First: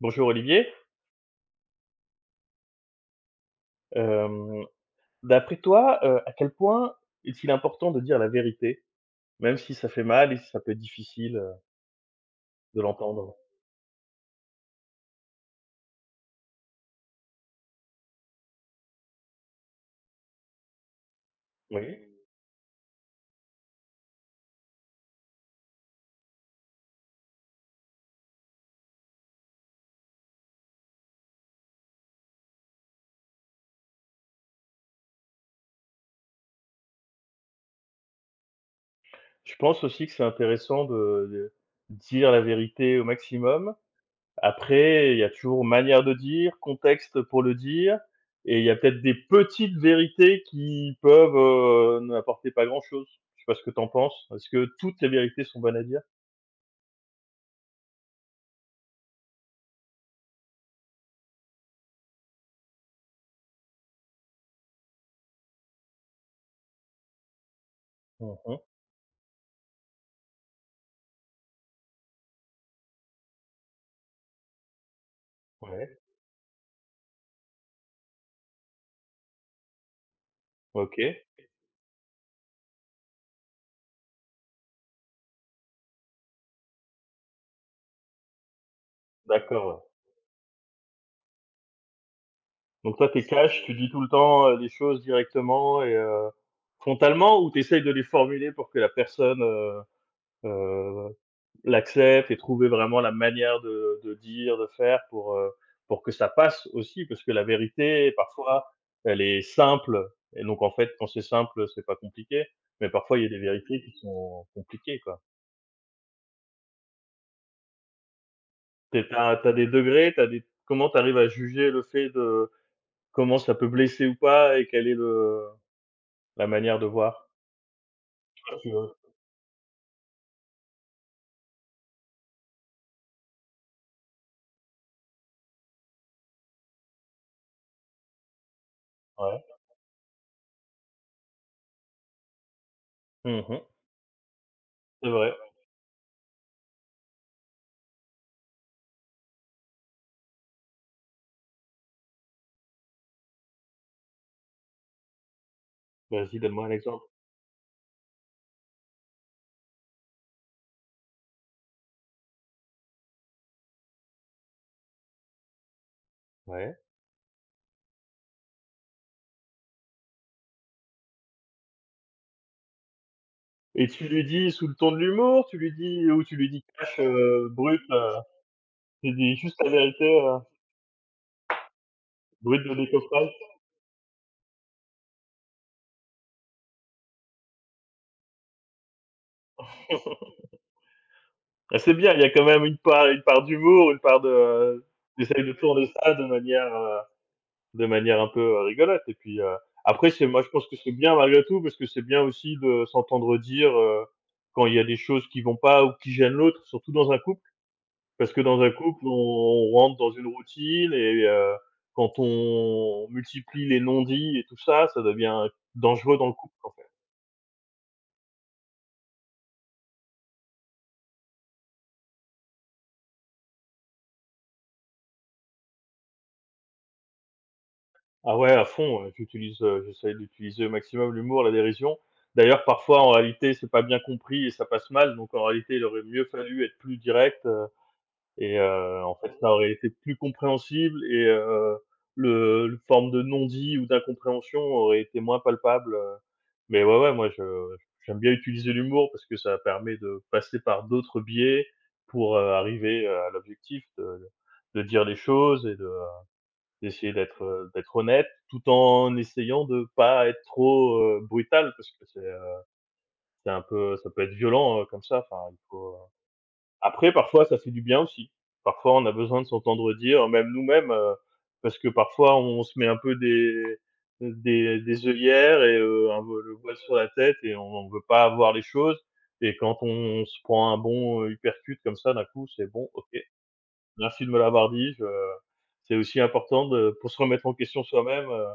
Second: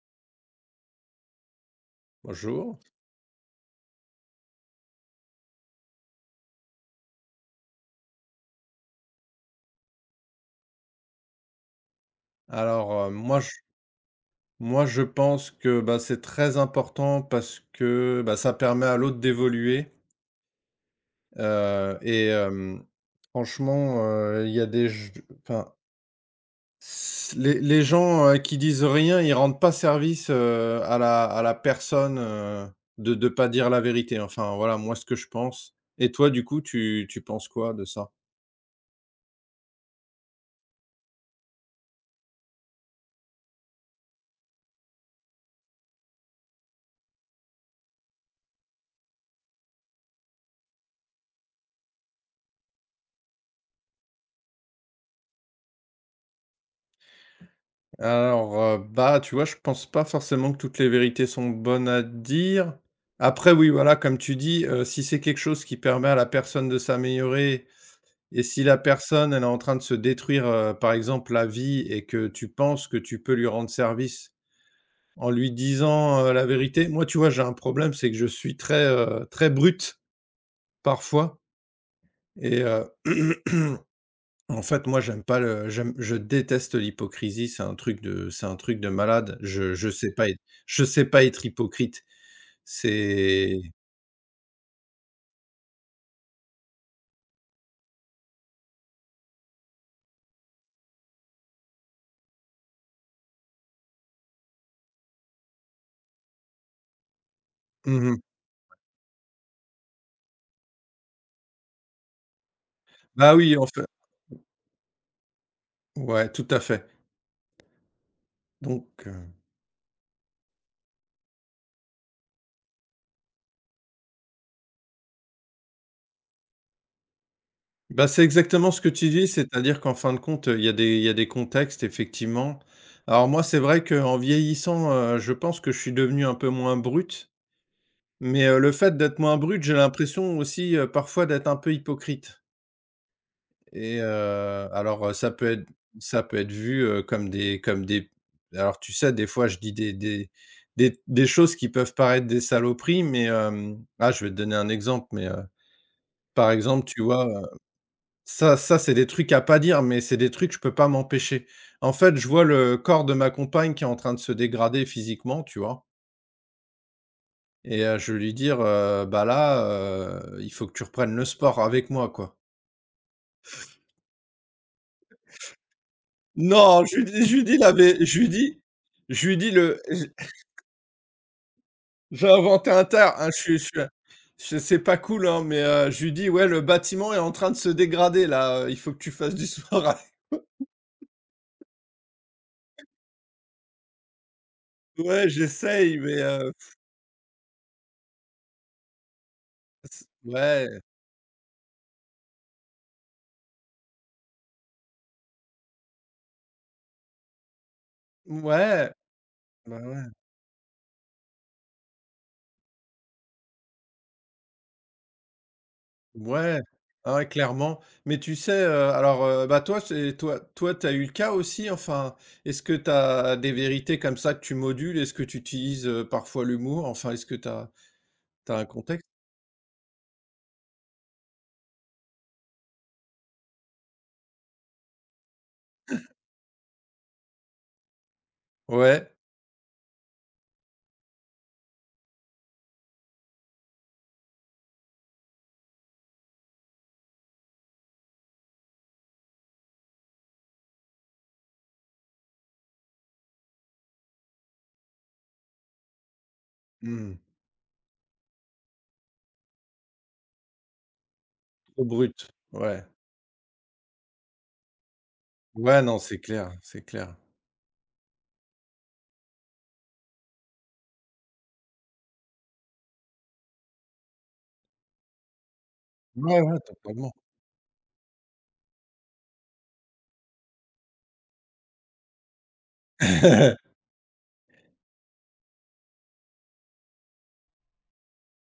Bonjour Olivier. Bonjour. Hem, d'après toi, à quel point est-il important de dire la vérité? Même si ça fait mal et si ça peut être difficile, de l'entendre? Moi je pense que, c'est très important parce que, ça permet à l'autre d'évoluer, heu Oui. et hem, franchement, il y a des j enfin, s les gens, qui disent rien, ils rendent pas service, à la personne, de pas dire la vérité. Enfin, voilà, moi, ce que je pense. Et toi, du coup, tu penses quoi de ça? Je pense aussi que c'est intéressant de dire la vérité au maximum. Après, il y a toujours manière de dire, contexte pour le dire et il y a peut-être des petites vérités qui peuvent, n'apporter pas grand-chose. Je sais pas ce que t'en penses? Est-ce que toutes les vérités sont bonnes à dire? Tu vois, je pense pas forcément que toutes les vérités sont bonnes à dire. Après oui, voilà, comme tu dis, si c'est quelque chose qui permet à la personne de s'améliorer et Mmh. si la personne, elle est en train de se détruire, par exemple, la vie, et que tu penses que tu peux lui rendre service en lui Ouais. disant, la vérité. Moi, tu vois, j'ai un problème, c'est que je suis très, très brute OK. parfois et heu En fait, moi, j'aime pas le j'aime je déteste l'hypocrisie, c'est un truc de c'est un truc de malade. D'accord, Je ouais. je sais pas être je sais pas être hypocrite. Donc toi, t'es C'est cash, tu dis tout le temps, les choses directement et frontalement ou t'essayes de les formuler pour que la personne, heu, l'accepte et trouver vraiment la manière de dire, de faire pour que ça passe aussi? Parce que la vérité, mmh parfois, elle est simple et donc en fait, quand c'est simple, c'est pas compliqué, mais parfois il y a Bah, des oui, en vérités fait qui sont compliquées, quoi. ouais, tout à fait. Donc Tu es heu, tu des degrés, t'as des comment t'arrives à juger le fait de comment ça peut blesser ou pas et quelle est le la manière de voir? bah, c'est exactement ce que tu dis, c'est-à-dire qu'en fin de compte, il y a des contextes, effectivement. Alors moi, c'est vrai qu'en vieillissant, je pense que je suis devenu un peu moins brut, mais le fait d'être moins Ouais. brut, j'ai l'impression aussi, parfois d'être un peu hypocrite. Mmh. Et heu, alors, C'est heu, ça vrai. peut être ça peut être vu, comme des alors tu sais, des fois, je dis des choses qui peuvent paraître des saloperies, mais, je vais te donner un exemple, mais, Bah, vas-y, par donne-moi un exemple, tu exemple. vois, ça, c'est des trucs à pas dire, mais c'est des trucs, je peux pas m'empêcher. En fait, je vois le corps de ma compagne qui est en train de se dégrader physiquement, tu vois? Ouais. Je vais lui dire, «Bah, là, il faut que tu reprennes le sport avec moi, quoi.» Et tu lui dis sous le ton de l'humour? Tu lui dis ou tu lui dis Non, cash, je lui dis la brut, vé tu je dis lui dis juste la le vérité, j'ai brute inventé de un terme, hein, décoffrage? Je suis je c'est pas cool, hein, mais je lui dis: «Ouais, le bâtiment est en train de se dégrader là, il faut que tu fasses du sport.» Ah, c'est bien, il y a quand même une part d'humour, une part de, heu, tu Ouais, de tourner j'essaye, ça mais de manière un peu, rigolote et puis, c après c'est moi je pense que ouais, c'est bien malgré tout parce que c'est bien aussi de s'entendre dire, quand il y a des choses qui vont pas ou qui gênent l'autre, surtout dans un couple. Parce que dans un ouais, couple, on bah, rentre ouais, dans une routine et quand on multiplie les non-dits et tout ça, ça devient dangereux dans le couple, ouais, en fait. ah ouais, clairement. Mais tu sais, toi, c'est toi, t'as eu le cas aussi? Enfin, est-ce que t'as des vérités comme ça que tu modules? Est-ce que tu utilises, parfois l'humour? Enfin, est-ce que Ah ouais, t'as à un fond, contexte? J'utilise, j'essaie d'utiliser au maximum l'humour, la dérision. D'ailleurs, parfois, en réalité, c'est pas bien compris et ça passe mal, donc en réalité, il aurait mieux fallu être plus direct. Et Ouais, en fait, ça aurait été plus compréhensible et le forme de non-dit ou d'incompréhension aurait été moins palpable, mais ouais, ouais, moi, je j'aime bien utiliser l'humour parce que ça permet de passer par d'autres biais pour, arriver, à l'objectif de dire les choses et de d'essayer mmh, d'être honnête, tout en essayant de pas être trop, brutal trop parce que c'est, brut, heu, ouais. c'est un peu ça peut être violent, comme ça, enfin, il Ouais, faut non, c'est clair, c'est après, clair. parfois, ça fait du bien aussi. Parfois, on a besoin de s'entendre dire, même nous-mêmes, parce que parfois on se met un peu des œillères et un vo Ouais, le ouais, voile sur la totalement. tête et on ne veut pas voir les choses et quand on se prend un bon, uppercut comme ça d'un coup, c'est: «Bon, OK, merci de me l'avoir dit, je» c'est aussi important de pour se remettre en question soi-même,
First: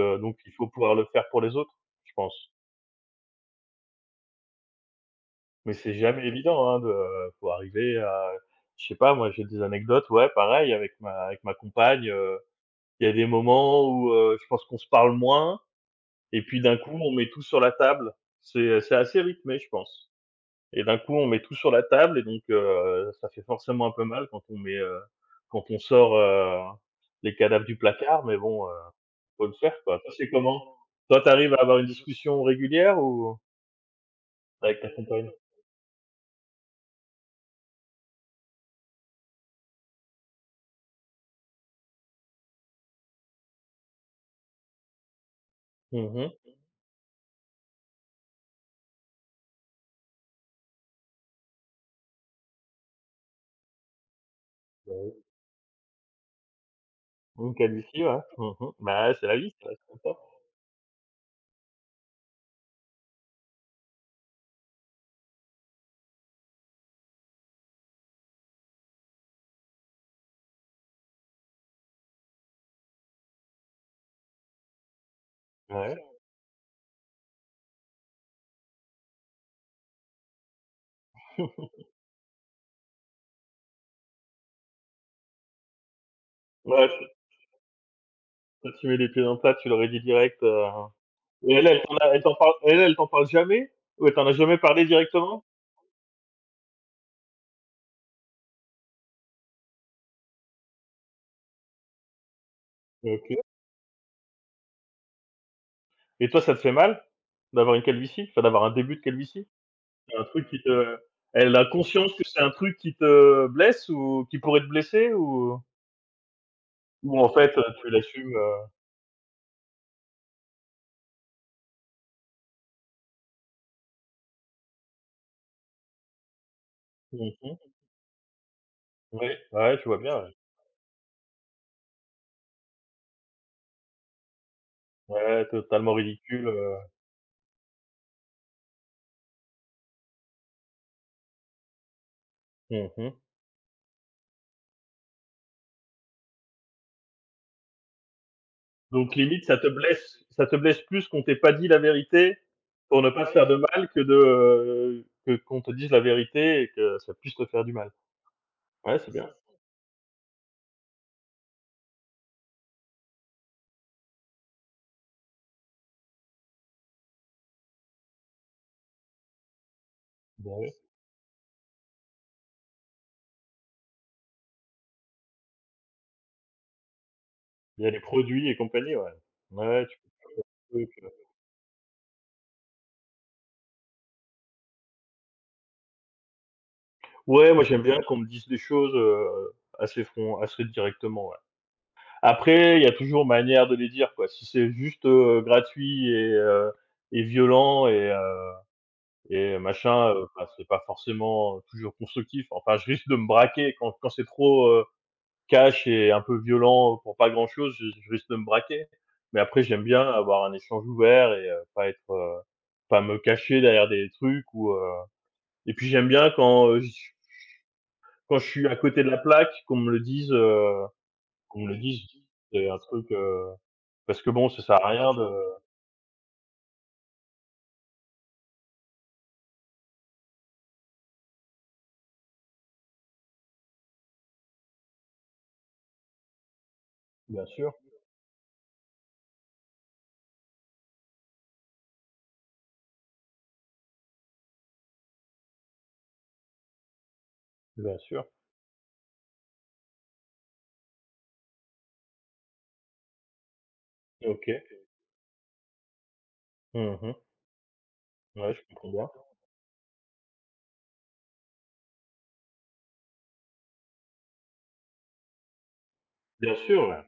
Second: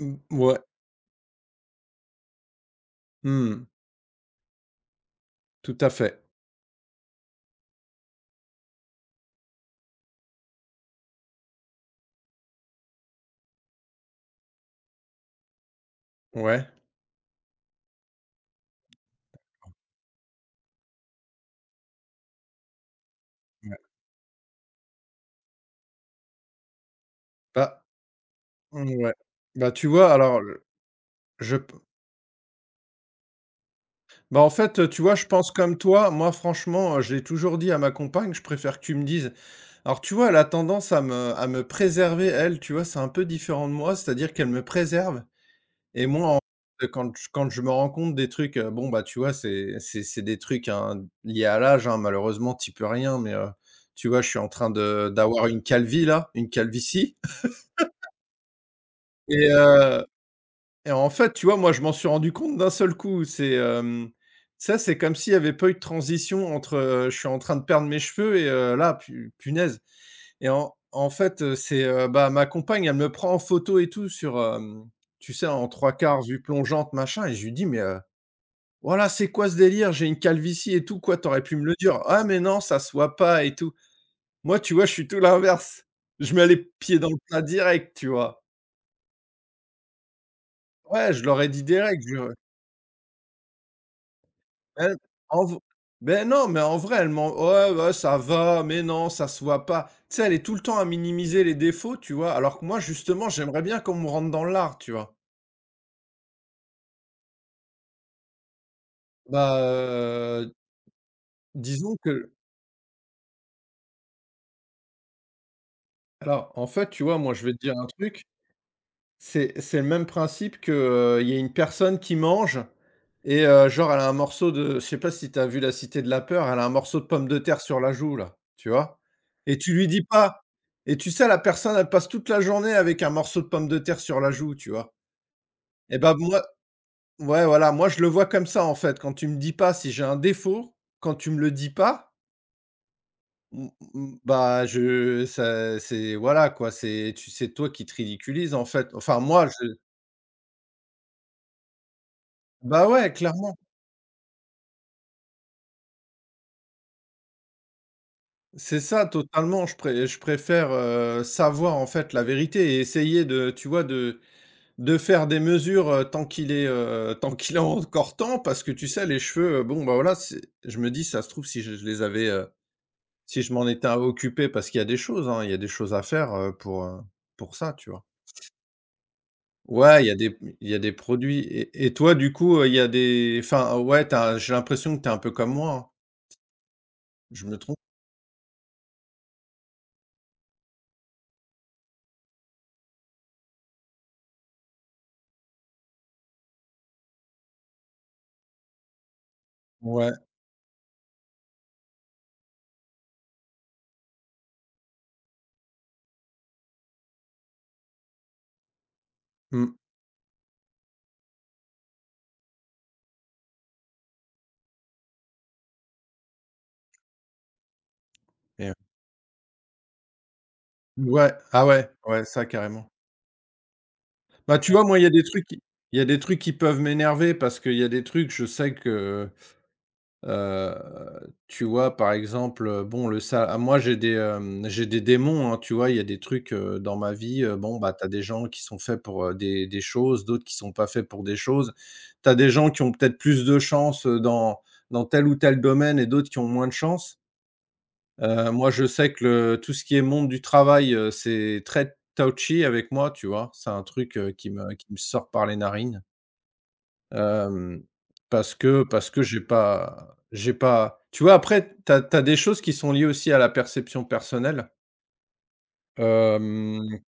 Mmh, donc il ouais, faut pouvoir le faire pour les autres, je pense. mmh, Mais tout à c'est fait. jamais évident, hein, de faut arriver à je sais pas moi, j'ai des anecdotes, ouais, pareil avec ma compagne, il y a des moments où, je pense qu'on se parle moins et puis Ouais, d'un coup, on met tout sur la table. C'est assez rythmé, je pense et d'un coup, on met tout sur la table et donc ça fait ouais. forcément un peu mal quand quand on sort, les cadavres du Bah, placard mais bon, mmh, ouais. faut le Bah, faire, tu quoi. Toi, vois, c'est alors, comment? Toi, tu arrives je à p avoir une discussion régulière ou bah, en fait, avec ta tu vois, je compagne? pense comme toi. Moi, franchement, je l'ai toujours dit à ma compagne, je préfère que tu me dises. Alors, tu vois, elle a tendance à me préserver, elle, tu vois? C'est un peu différent de moi, c'est-à-dire qu'elle me préserve. Et Mmh mh. moi, en fait, quand je me rends compte des trucs, bon, bah, tu vois, c'est des trucs, hein, liés à l'âge, hein, malheureusement, t'y peux rien, mais tu vois, je suis en train Bah, de oui. d'avoir une calvitie Mmh, qualifié, ouais. Mmh mh. Bah, ouais, c'est la et vie, c'est vrai, c'est heu comme ça. et en fait, tu vois, moi, je m'en suis rendu compte d'un seul coup. C'est, ça, c'est comme s'il y avait pas eu de transition entre, je suis en train de perdre mes cheveux, et là, pu punaise. C'est, bah, ma compagne, elle me prend en photo et tout sur, tu sais, en trois Ouais. quarts vue plongeante, machin, et je lui dis: «Mais voilà, c'est quoi ce délire? J'ai une calvitie et tout, quoi, t'aurais pu me le dire.» «Ah mais non, ça se voit pas et tout.» Moi, tu vois, je suis tout l'inverse. Je mets les Ouais, pieds tu dans le plat direct, tu vois? toi, tu mets les pieds dans le plat, tu l'aurais dit direct, Ouais, je leur ai et dit elle, elle t'en direct, a je elle t'en parle elle, elle t'en parle jamais? Ou elle t'en a jamais parlé «Eh, directement? en v» mais non, mais en vrai, elle m'en «Ouais, ouais, ça va, mais non, ça se voit pas.» Tu sais, elle est tout le temps à minimiser les défauts, tu vois? Alors que moi, justement, OK j'aimerais bien qu'on me rentre dans l'art, tu vois? et toi, ça te fait mal d'avoir une calvitie? Enfin, d'avoir un début de calvitie? Bah, C'est un truc heu, qui te elle a disons conscience que que c'est un truc qui te blesse ou qui pourrait te blesser en fait, tu ou vois, en moi, je vais fait, te dire un tu truc. l'assumes? C'est le même principe que, il y a une personne qui mange, et genre elle a un morceau de je sais pas si t'as vu La Cité de la peur, elle a un morceau de pomme Mmh de mh. terre sur la joue là, tu vois? Oui, Et tu ouais, je lui vois dis bien, ouais. pas, et tu sais la personne elle passe toute la journée avec un morceau de pomme de terre sur la joue, tu vois? Ouais, totalement Et ben moi ridicule. ouais voilà, moi je le vois comme ça en fait, quand tu me dis pas si j'ai un défaut, quand tu me le dis pas, Mmh mh. mmh mmh, bah, je ça c'est voilà quoi, c'est toi qui te ridiculises en fait. Donc Enfin limite, moi ça te je blesse ça te blesse plus qu'on t'ait pas dit la vérité Bah, pour ne ouais pas te, ouais, faire de clairement. mal que de, que qu'on te dise la vérité et que ça puisse te faire du mal. C'est Ouais, ça, c'est bien. totalement. Je préfère, savoir, en fait, la vérité et essayer de tu vois, de faire des mesures, tant qu'il est encore temps, parce que, tu sais, les cheveux, bon, bah, voilà, c'est Bah, ouais. je me dis: «Ça se trouve, si je les avais, si je m'en étais occupé», parce qu'il y a des choses, hein, il y a des choses à faire, pour ça, Il y tu a les vois? produits et compagnie, ouais. Ouais, ouais, tu Ouais, il y a peux des produits. Et toi, du coup, il y a des enfin, ouais, tu j'ai l'impression que tu es un peu comme moi, hein. Je ouais, me moi trompe? j'aime bien qu'on me dise des choses, assez directement, ouais. Après, il y a toujours manière de les dire, quoi. Si c'est juste, gratuit et violent et machin, Ouais. Bah, c'est pas forcément toujours constructif. Enfin, je risque de me braquer quand c'est trop, cash et un peu violent pour pas grand-chose, je risque de me braquer. Mais après, Mmh j'aime bien avoir un échange ouvert et pas être, pas me cacher derrière des trucs ou, et puis j'aime bien quand, je suis quand je suis et à côté de la plaque, qu'on me le dise, ouais. qu'on Ah me le ouais, dise, ouais, ça, c'est un carrément. truc, parce que bon, Bah, ça tu sert vois, à moi, il y a rien des de trucs qui il y a des trucs qui peuvent m'énerver, parce qu'il y a des trucs, je sais que, heu, tu vois, par exemple, bon, moi, j'ai des, j'ai des démons, hein, tu vois? Il y a des trucs, dans ma vie, bien sûr, bon, bah, t'as des gens qui sont faits pour, des choses, d'autres qui sont pas faits pour des choses. T'as des gens qui ont peut-être plus de chance, dans tel ou tel domaine, et d'autres qui ont moins de chance. bien sûr. Moi, je sais que le tout ce qui est monde du travail, c'est très touchy avec moi, tu vois? C'est un truc, qui OK. me sort par les narines. Mmh mh. Hem, Ouais, parce je que comprends bien. J'ai pas tu vois, après, t'as as des choses qui sont liées aussi à la perception personnelle. Bien sûr, Hem ouais.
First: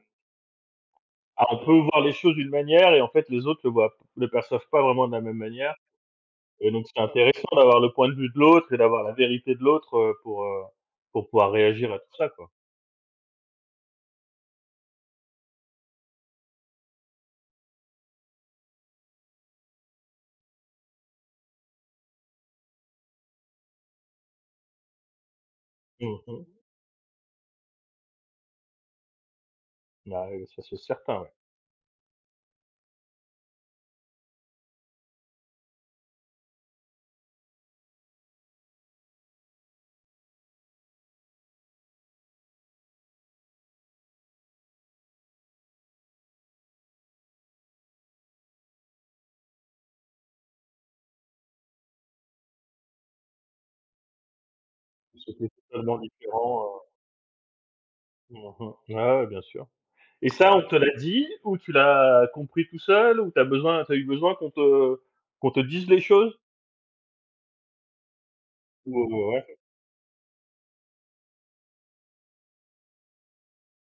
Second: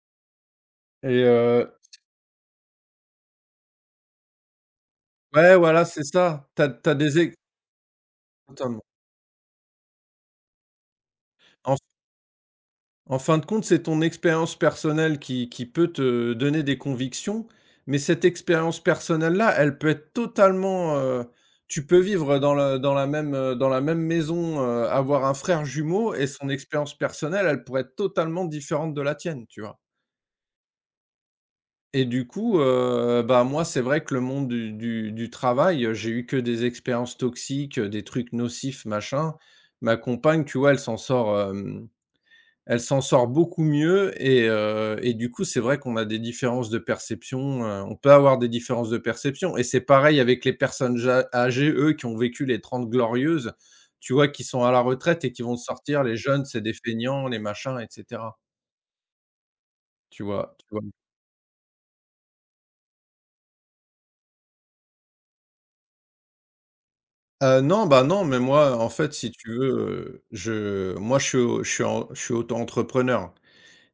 et Ah, on peut voir les choses d'une manière et en fait, les autres le perçoivent pas vraiment de la même ouais, manière. voilà, c'est ça. Et donc T'as c'est des ex intéressant d'avoir le point de vue de l'autre et attends. d'avoir la vérité de l'autre, pour pouvoir réagir à tout ça, quoi. En fin de compte, c'est ton expérience personnelle qui peut te donner des convictions, mais cette expérience personnelle-là, elle peut être totalement, tu peux vivre dans le dans la même maison, avoir un frère jumeau, Mmh et mh. son expérience personnelle, elle pourrait être totalement différente de la tienne, tu vois? Bah, ça c'est certain, ouais. Et du coup, bah, moi, c'est vrai que le monde du travail, j'ai eu que des expériences toxiques, des trucs nocifs, machin. Ma compagne, tu vois, elle s'en sort beaucoup mieux, et du coup, c'est vrai qu'on a des différences de perception, on peut avoir des différences de perception, et c'est pareil avec les personnes ja âgées, eux, qui ont vécu les Trente Glorieuses, tu vois? Qui sont à la retraite et qui C'était vont totalement sortir les jeunes, c'est des différent, feignants, les machins et mmh cetera. mh. Ouais, ouais, bien sûr. Tu Et ça, vois? on Tu te vois? l'a dit ou tu l'as compris tout seul ou tu as eu besoin qu'on te dise les choses? Non, bah, non, mais moi, en Ou fait, ou si tu ouais. veux, je suis au je suis en je suis auto-entrepreneur,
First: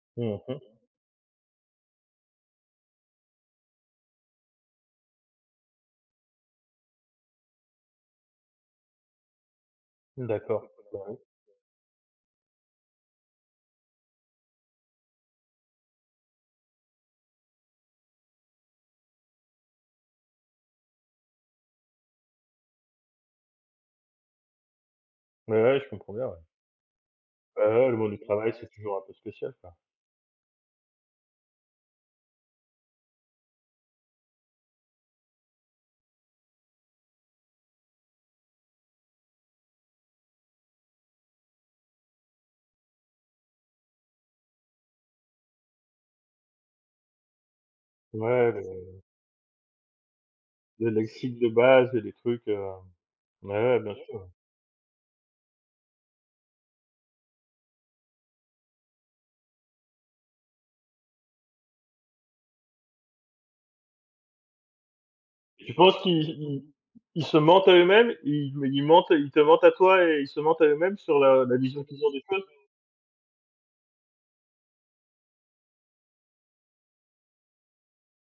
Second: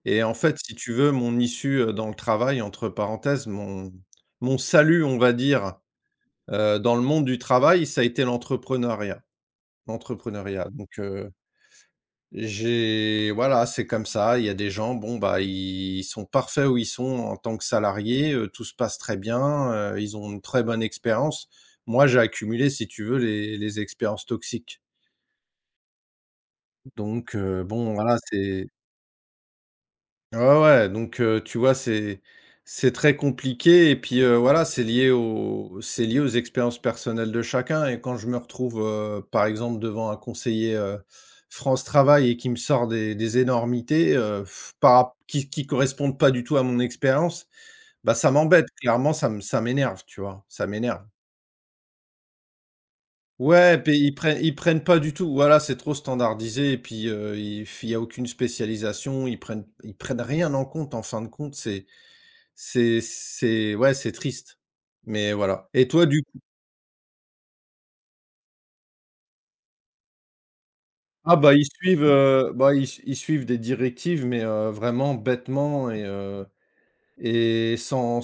et en Mmh fait, si mh. tu veux, mon issue, dans le travail, entre parenthèses, mon salut, on va dire. Dans le monde du travail, ça a été D'accord. l'entrepreneuriat, donc Bah, oui. J'ai voilà, c'est comme ça. Il y a des gens, bon, bah, ils sont parfaits où ils sont en tant que salariés, tout se passe très bien, ils ont une très bonne expérience. Moi, j'ai accumulé, si tu veux, les expériences toxiques, Ouais, ouais, je comprends bien, ouais. donc Ouais, ouais, bon, le monde voilà, du travail, c'est c'est toujours un peu spécial, quoi. ouais, ouais, donc tu vois, c'est très compliqué, et puis, voilà, c'est lié aux expériences personnelles de chacun. Et quand je me retrouve, par exemple, devant un conseiller, France Travail, et qui me sort des énormités, par rap qui correspondent pas du tout à mon expérience, bah, ça Ouais, m'embête, le clairement, ça me ça m'énerve, tu vois? Ça le m'énerve. lexique de base et les trucs, ouais, Ouais, ouais, bien puis sûr. Ils prennent pas du tout, voilà, c'est trop standardisé, et puis, il y a aucune spécialisation, ils prennent rien en compte, en fin de compte, c'est ouais, c'est triste, mais voilà. Tu Et penses toi, du qu'ils coup, ils ils se mentent à eux-mêmes? Ils te mentent à toi et ils se mentent à eux-mêmes sur ah la bah, la ils vision qu'ils suivent, ont des choses? Ils suivent des directives, mais vraiment bêtement, et sans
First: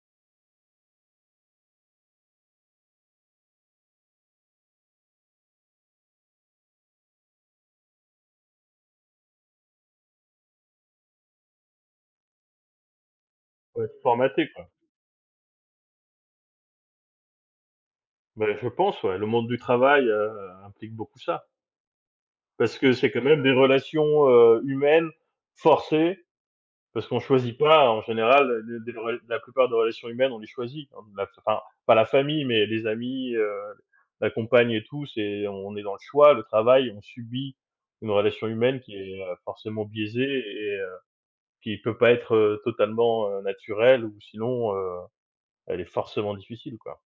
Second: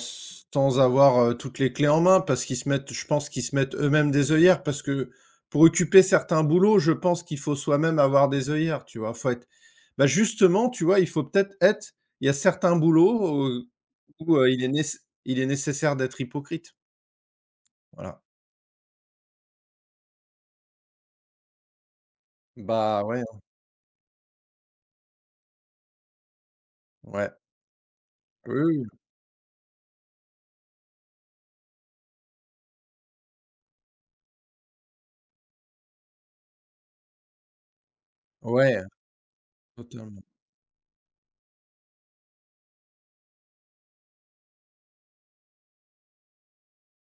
avoir, toutes les clés en main, parce qu'ils se mettent je pense qu'ils se mettent eux-mêmes des œillères, parce que pour occuper certains boulots, je pense qu'il faut soi-même avoir des œillères, tu vois? Faut être bah, justement, tu vois, il faut peut-être être il y a certains boulots, Ouais, où, formaté, quoi. Il est nécessaire d'être hypocrite. Voilà. Bah, je pense, ouais, le monde du travail, implique beaucoup ça. Parce que Bah, c'est ouais, quand hein, même des relations, humaines forcées, parce qu'on ouais. choisit pas en général, Oui, oui. des rela la plupart des relations humaines, on les choisit. La enfin, pas la famille, mais les amis, la compagne et tout, c'est on est dans le choix. Le travail, on subit une relation humaine Ouais, qui est, forcément totalement. biaisée et qui peut pas être, totalement, naturelle ou sinon, elle est forcément difficile, quoi.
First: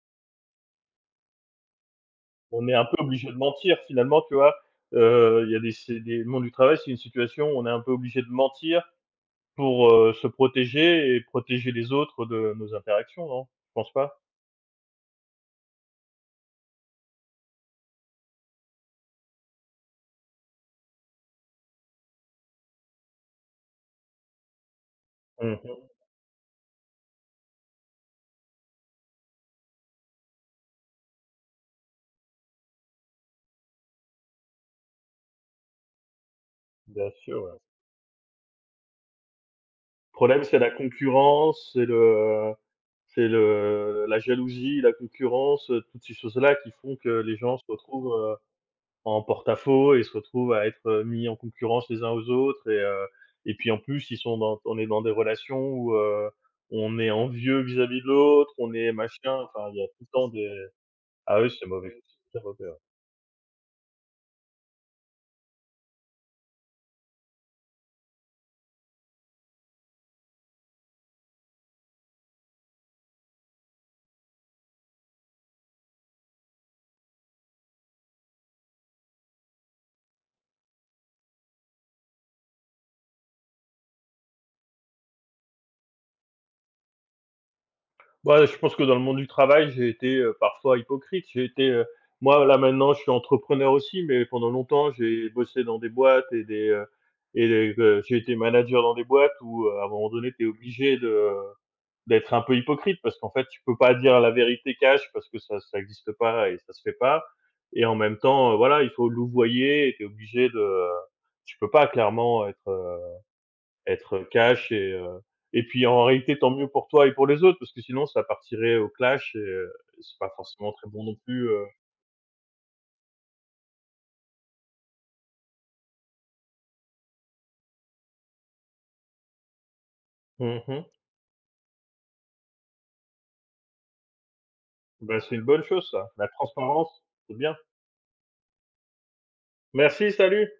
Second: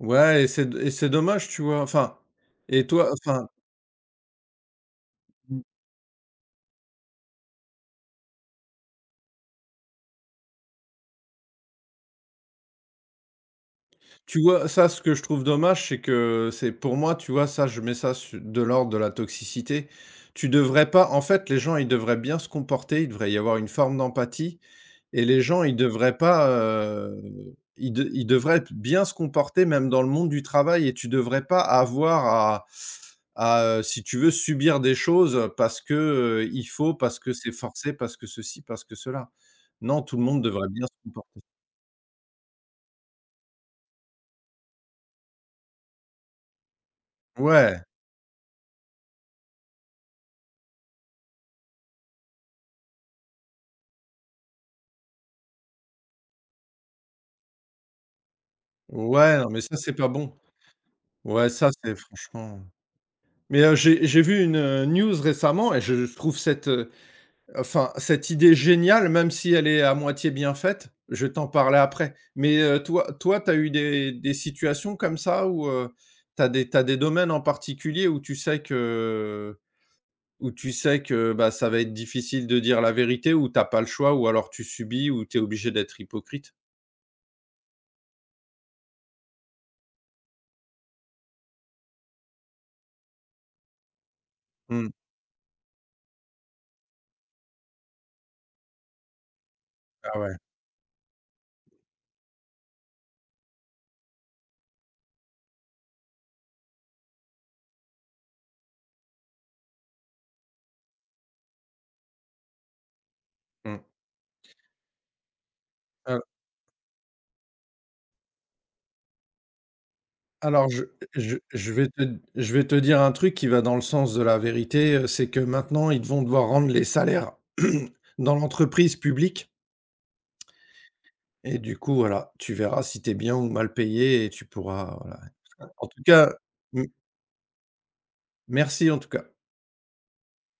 Ouais et c'est d et c'est dommage, tu vois? Enfin On est un et peu toi obligé de enfin, mentir finalement, tu vois? Il y a des c'est des le du travail, c'est une situation où on est un peu obligé de mentir pour, se protéger et protéger les autres de nos interactions, non? Tu penses pas? tu vois, ça, ce que je trouve dommage, c'est que c'est pour moi, tu vois, ça, je mets ça su de l'ordre de la toxicité. Tu devrais pas en fait, les gens, ils devraient bien se comporter, il devrait y avoir une forme d'empathie. Et les gens, ils Mmh. devraient pas, ils devraient bien se comporter même dans le monde du travail, et tu devrais pas avoir à si tu veux, subir des choses, parce que, il faut, Bien parce que sûr, ouais. c'est Le forcé, parce que ceci, parce que cela. Non, tout le monde problème, c'est devrait la bien se comporter. concurrence, c'est le la jalousie, la concurrence, toutes ces choses-là qui font que les gens se Ouais, retrouvent, en porte-à-faux et se retrouvent à être, mis en concurrence les uns aux autres et puis en plus ils sont dans on est dans des relations où, on est envieux vis-à-vis de l'autre, on est machin, ouais, non, mais enfin il ça, y a c'est tout le pas temps bon. des, ah Ouais, oui, ça, c'est c'est mauvais, franchement ouais. mais, j'ai vu une, news récemment, et je trouve cette, enfin, cette idée géniale, même si elle est à moitié bien faite, je vais t'en parler après. Mais, toi tu as eu des situations comme ça où, tu as des t'as des domaines en particulier où tu sais que bah, ça va être difficile de dire la vérité, ou t'as pas le choix, ou alors tu subis, ou tu es obligé d'être hypocrite? Bah, je pense que dans le monde du travail, j'ai été, parfois hypocrite. Moi là maintenant je suis entrepreneur aussi, mais pendant longtemps Mmh. j'ai bossé dans des boîtes et j'ai été manager dans des boîtes où, à un moment Ah donné ouais. tu es obligé de d'être un peu hypocrite parce qu'en fait, tu peux pas dire la vérité cash parce que ça ça existe pas et ça se fait pas. Et en même temps, voilà, il faut louvoyer et t'es obligé de tu peux pas clairement être, heu, Mmh. être cash et puis en Heu, réalité, tant mieux pour toi et pour les autres parce que sinon ça partirait au clash et c'est pas alors forcément je très bon non je plus. Je vais te dire un truc qui va dans le sens de la vérité, c'est que maintenant, ils vont devoir rendre les salaires dans l'entreprise publique. Mmh mh. Et du coup, voilà, tu verras si tu es bien ou mal payé, et tu pourras, Bah, voilà. c'est une bonne En chose tout ça. La cas, m transparence, c'est bien. merci en tout cas. Merci, salut.